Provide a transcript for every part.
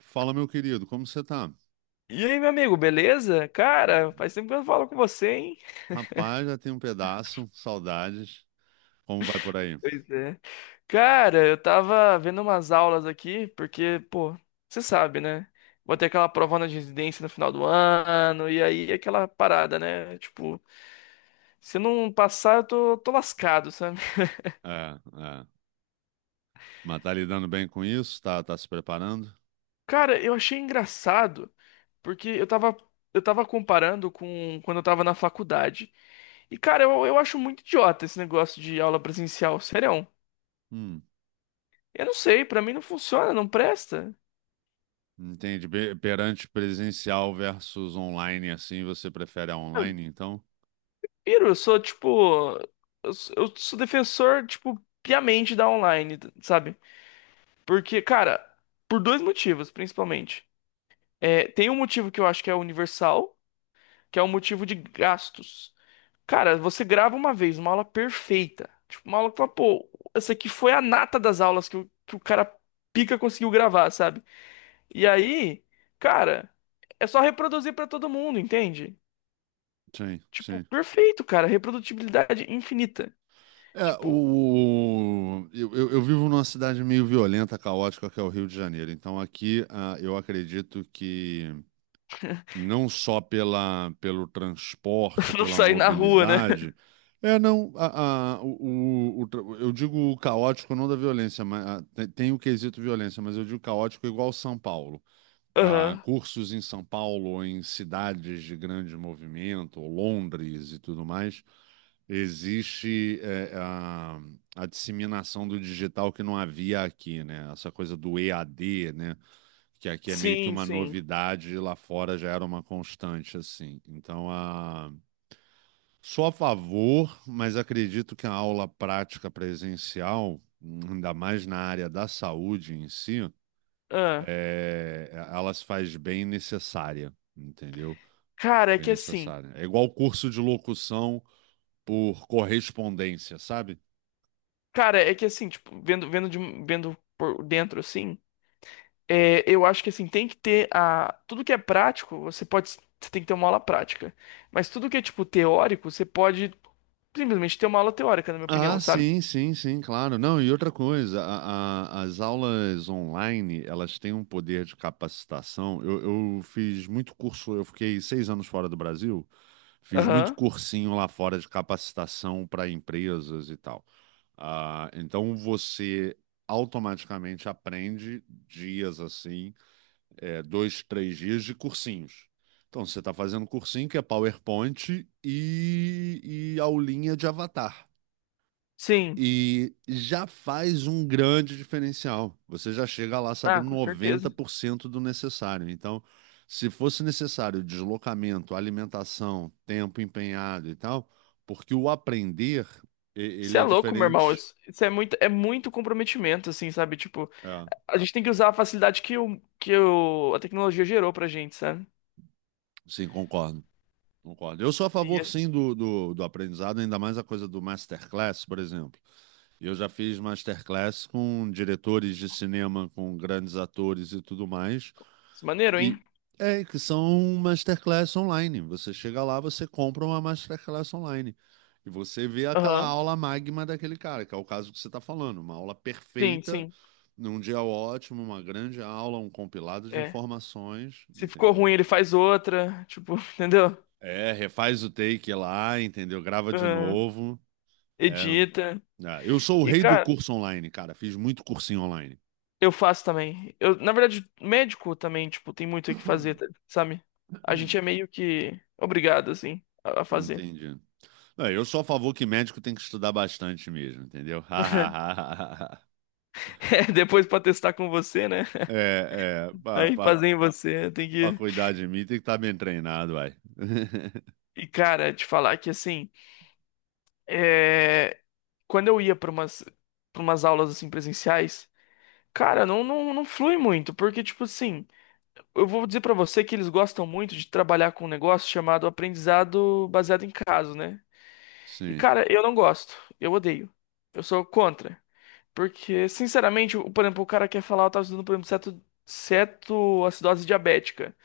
Fala, meu querido, como você tá? E aí, meu amigo, beleza? Cara, faz tempo que eu não falo com você, hein? Rapaz, já tem um pedaço, saudades. Como vai por aí? Pois é. Cara, eu tava vendo umas aulas aqui, porque, pô, você sabe, né? Vou ter aquela prova na residência no final do ano, e aí aquela parada, né? Tipo, se eu não passar, eu tô lascado, sabe? É, é. Mas tá lidando bem com isso? Tá se preparando? Cara, eu achei engraçado, porque eu tava comparando com quando eu tava na faculdade. E, cara, eu acho muito idiota esse negócio de aula presencial, sério. Hum, Eu não sei, pra mim não funciona, não presta. entende. Perante presencial versus online, assim, você prefere a Eu online, então? piro, eu sou tipo. Eu sou defensor, tipo, piamente da online, sabe? Porque, cara, por dois motivos, principalmente. É, tem um motivo que eu acho que é universal, que é o motivo de gastos. Cara, você grava uma vez uma aula perfeita. Tipo, uma aula que fala, pô, essa aqui foi a nata das aulas que o cara pica conseguiu gravar, sabe? E aí, cara, é só reproduzir pra todo mundo, entende? Sim, Tipo, sim. perfeito, cara. Reprodutibilidade infinita. É, Tipo, eu vivo numa cidade meio violenta, caótica, que é o Rio de Janeiro. Então aqui, eu acredito que não só pelo transporte, não pela sair na rua, né? mobilidade. É, não, eu digo o caótico não da violência, mas tem o quesito violência, mas eu digo caótico igual São Paulo. Ah, Aham. cursos em São Paulo, em cidades de grande movimento, ou Londres e tudo mais, existe a disseminação do digital que não havia aqui, né? Essa coisa do EAD, né? Que aqui é meio que Sim, uma sim. novidade e lá fora já era uma constante, assim. Sou a favor, mas acredito que a aula prática presencial, ainda mais na área da saúde em si, Ah. Ela se faz bem necessária, entendeu? Cara, é Bem que assim. necessária. É igual curso de locução por correspondência, sabe? Cara, é que assim, tipo, vendo por dentro assim, é, eu acho que assim, tem que ter a. Tudo que é prático, você pode. Você tem que ter uma aula prática. Mas tudo que é, tipo, teórico, você pode simplesmente ter uma aula teórica, na minha opinião, Ah, sabe? sim, sim, sim, claro. Não, e outra coisa, as aulas online, elas têm um poder de capacitação. Eu fiz muito curso, eu fiquei 6 anos fora do Brasil, fiz muito Aham. cursinho lá fora de capacitação para empresas e tal. Ah, então você automaticamente aprende dias assim, é, dois, três dias de cursinhos. Então você está fazendo cursinho que é PowerPoint e aulinha de avatar. Sim. E já faz um grande diferencial. Você já chega lá Ah, sabendo com certeza. 90% do necessário. Então, se fosse necessário deslocamento, alimentação, tempo empenhado e tal, porque o aprender, Você ele é é louco, meu irmão. diferente. Isso isso é muito comprometimento, assim, sabe? Tipo, É, a gente tem que usar a facilidade que, a tecnologia gerou pra gente, sabe? sim, concordo. Concordo. Eu sou a favor, Isso. sim, do aprendizado, ainda mais a coisa do masterclass, por exemplo. Eu já fiz masterclass com diretores de cinema, com grandes atores e tudo mais. Isso é maneiro, hein? E é que são masterclass online. Você chega lá, você compra uma masterclass online. E você vê aquela Aham. aula magma daquele cara, que é o caso que você está falando. Uma aula Sim, perfeita, sim. num dia ótimo, uma grande aula, um compilado de É. informações, Se ficou ruim, entendeu? ele faz outra. Tipo, entendeu? É, refaz o take lá, entendeu? Grava de Aham. novo. É. Edita. Ah, eu sou o E, rei do cara, curso online, cara. Fiz muito cursinho online. eu faço também. Eu, na verdade, médico também, tipo, tem muito o que fazer, tá- sabe? A gente é meio que obrigado, assim, a fazer. Entendi. Não, eu sou a favor que médico tem que estudar bastante mesmo, entendeu? É, depois pra testar com você, né? É, é, pra, Aí pra, fazer em você, tem pra que. cuidar de mim tem que estar bem treinado, vai. E, cara, te falar que assim. É, quando eu ia pra umas aulas assim presenciais, cara, não flui muito, porque, tipo assim, eu vou dizer pra você que eles gostam muito de trabalhar com um negócio chamado aprendizado baseado em caso, né? E, Sim. cara, eu não gosto, eu odeio, eu sou contra, porque, sinceramente, o- por exemplo, o cara quer falar, eu tava estudando, por exemplo, ceto, cetoacidose diabética.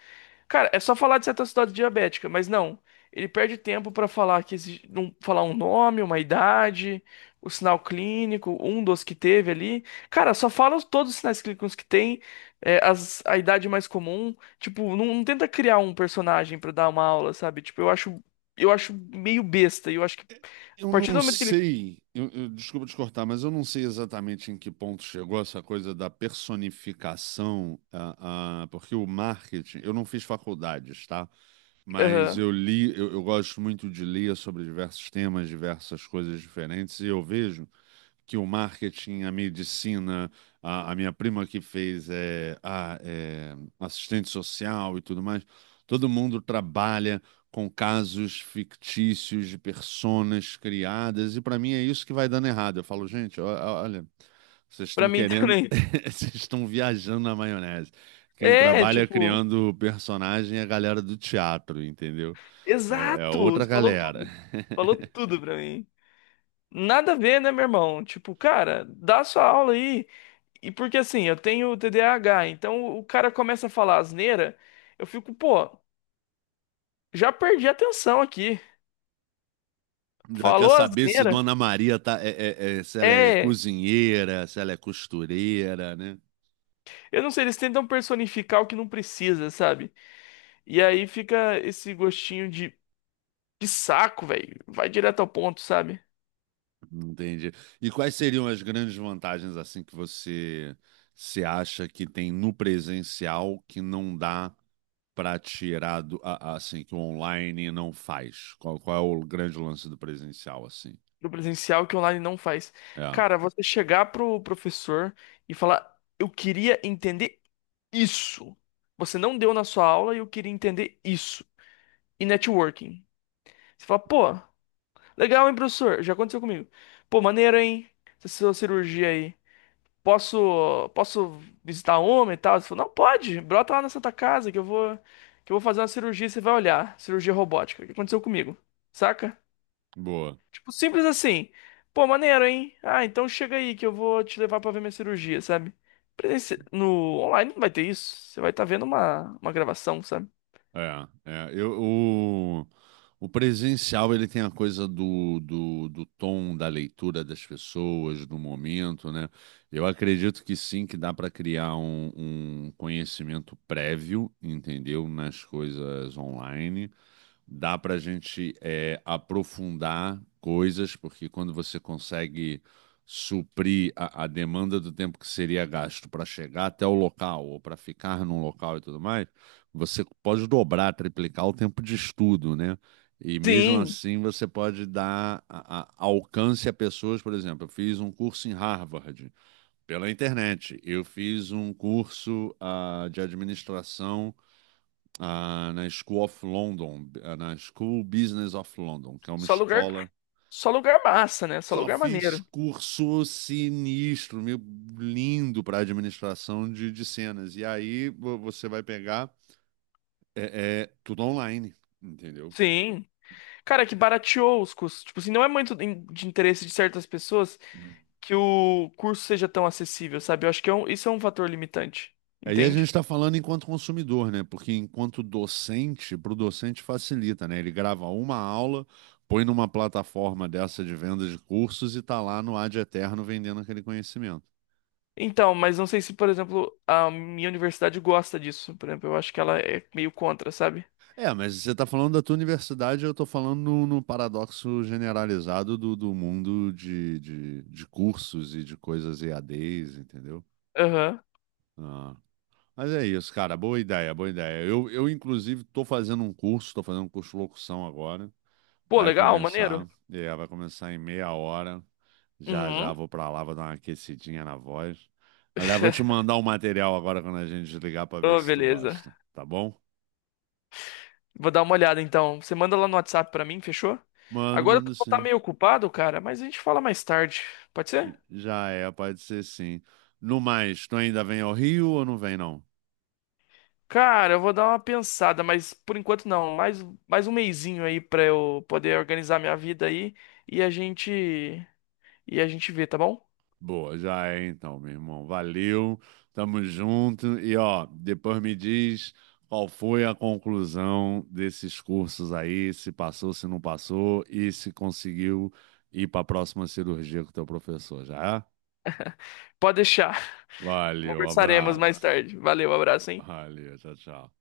Cara, é só falar de cetoacidose diabética, mas não. Ele perde tempo pra falar que exi- não falar um nome, uma idade, o sinal clínico, um dos que teve ali. Cara, só fala os- todos os sinais clínicos que tem, é, as- a idade mais comum. Tipo, não, não tenta criar um personagem pra dar uma aula, sabe? Tipo, eu acho meio besta. E eu acho que É, a eu partir do não momento que ele, sei, desculpa te cortar, mas eu não sei exatamente em que ponto chegou essa coisa da personificação, porque o marketing, eu não fiz faculdades, tá? Mas aham. eu li, eu gosto muito de ler sobre diversos temas, diversas coisas diferentes, e eu vejo que o marketing, a medicina, a minha prima que fez assistente social e tudo mais, todo mundo trabalha com casos fictícios de personas criadas, e para mim é isso que vai dando errado. Eu falo, gente, olha, vocês Pra estão mim querendo, também. vocês estão viajando na maionese. Quem É, trabalha tipo, criando personagem é a galera do teatro, entendeu? É, é exato. outra Você falou galera. tudo. Falou tudo pra mim. Nada a ver, né, meu irmão? Tipo, cara, dá sua aula aí. E porque assim, eu tenho TDAH, então o cara começa a falar asneira, eu fico, pô, já perdi a atenção aqui. Já quer Falou saber se asneira? Dona Maria tá, se ela é É. cozinheira, se ela é costureira, né? Eu não sei, eles tentam personificar o que não precisa, sabe? E aí fica esse gostinho de saco, velho. Vai direto ao ponto, sabe? Entendi. E quais seriam as grandes vantagens assim que você se acha que tem no presencial que não dá para tirar do, assim que o online não faz? Qual é o grande lance do presencial assim? Do presencial que online não faz. É, Cara, você chegar pro professor e falar, eu queria entender isso. Você não deu na sua aula e eu queria entender isso. E networking. Você fala, pô, legal, hein, professor? Já aconteceu comigo. Pô, maneiro, hein? Essa sua cirurgia aí. Posso visitar homem e tal? Você falou, não, pode. Brota lá na Santa Casa que eu vou fazer uma cirurgia e você vai olhar. Cirurgia robótica. O que aconteceu comigo? Saca? boa. Tipo, simples assim. Pô, maneiro, hein? Ah, então chega aí que eu vou te levar pra ver minha cirurgia, sabe? Presenci- No online não vai ter isso. Você vai estar vendo uma gravação, sabe? É, é, eu, o, o presencial ele tem a coisa do tom, da leitura das pessoas, do momento, né? Eu acredito que sim, que dá para criar um, um conhecimento prévio, entendeu? Nas coisas online dá para a gente é, aprofundar coisas, porque quando você consegue suprir a demanda do tempo que seria gasto para chegar até o local ou para ficar num local e tudo mais, você pode dobrar, triplicar o tempo de estudo, né? E mesmo Sim, assim você pode dar alcance a pessoas, por exemplo, eu fiz um curso em Harvard pela internet, eu fiz um curso de administração na School of London, na School Business of London, que é uma só lugar, escola. só lugar massa, né? Só Só lugar fiz maneiro. curso sinistro, meio lindo para administração de cenas. E aí você vai pegar tudo online, entendeu? Sim. Cara, é que barateou os custos. Tipo assim, não é muito in- de interesse de certas pessoas que o curso seja tão acessível, sabe? Eu acho que é um- isso é um fator limitante, Aí a gente entende? está falando enquanto consumidor, né? Porque enquanto docente, para o docente facilita, né? Ele grava uma aula, põe numa plataforma dessa de venda de cursos e tá lá no ad eterno vendendo aquele conhecimento. Então, mas não sei se, por exemplo, a minha universidade gosta disso. Por exemplo, eu acho que ela é meio contra, sabe? É, mas você está falando da tua universidade, eu estou falando no, no paradoxo generalizado do, do mundo de cursos e de coisas EADs, entendeu? Aham. Ah, mas é isso, cara, boa ideia, boa ideia. Eu inclusive, estou fazendo um curso, estou fazendo um curso de locução agora. Pô, Vai legal, começar, maneiro. é, vai começar em meia hora. Já Uhum. vou para lá, vou dar uma aquecidinha na voz. Aliás, vou te mandar o material agora quando a gente desligar para ver Oh, se tu beleza. gosta, tá bom? Vou dar uma olhada então. Você manda lá no WhatsApp pra mim, fechou? Mando, Agora eu mando vou estar sim. meio ocupado, cara, mas a gente fala mais tarde. Pode ser? Já é, pode ser sim. No mais, tu ainda vem ao Rio ou não vem, não? Cara, eu vou dar uma pensada, mas por enquanto não. Mais, mais um mesinho aí pra eu poder organizar minha vida aí e a gente e a gente vê, tá bom? Boa, já é então, meu irmão. Valeu, tamo junto. E ó, depois me diz qual foi a conclusão desses cursos aí, se passou, se não passou e se conseguiu ir pra próxima cirurgia com o teu professor, já é? Pode deixar. Valeu, Conversaremos mais abraço. tarde. Valeu, abraço, hein? Valeu, tchau, tchau.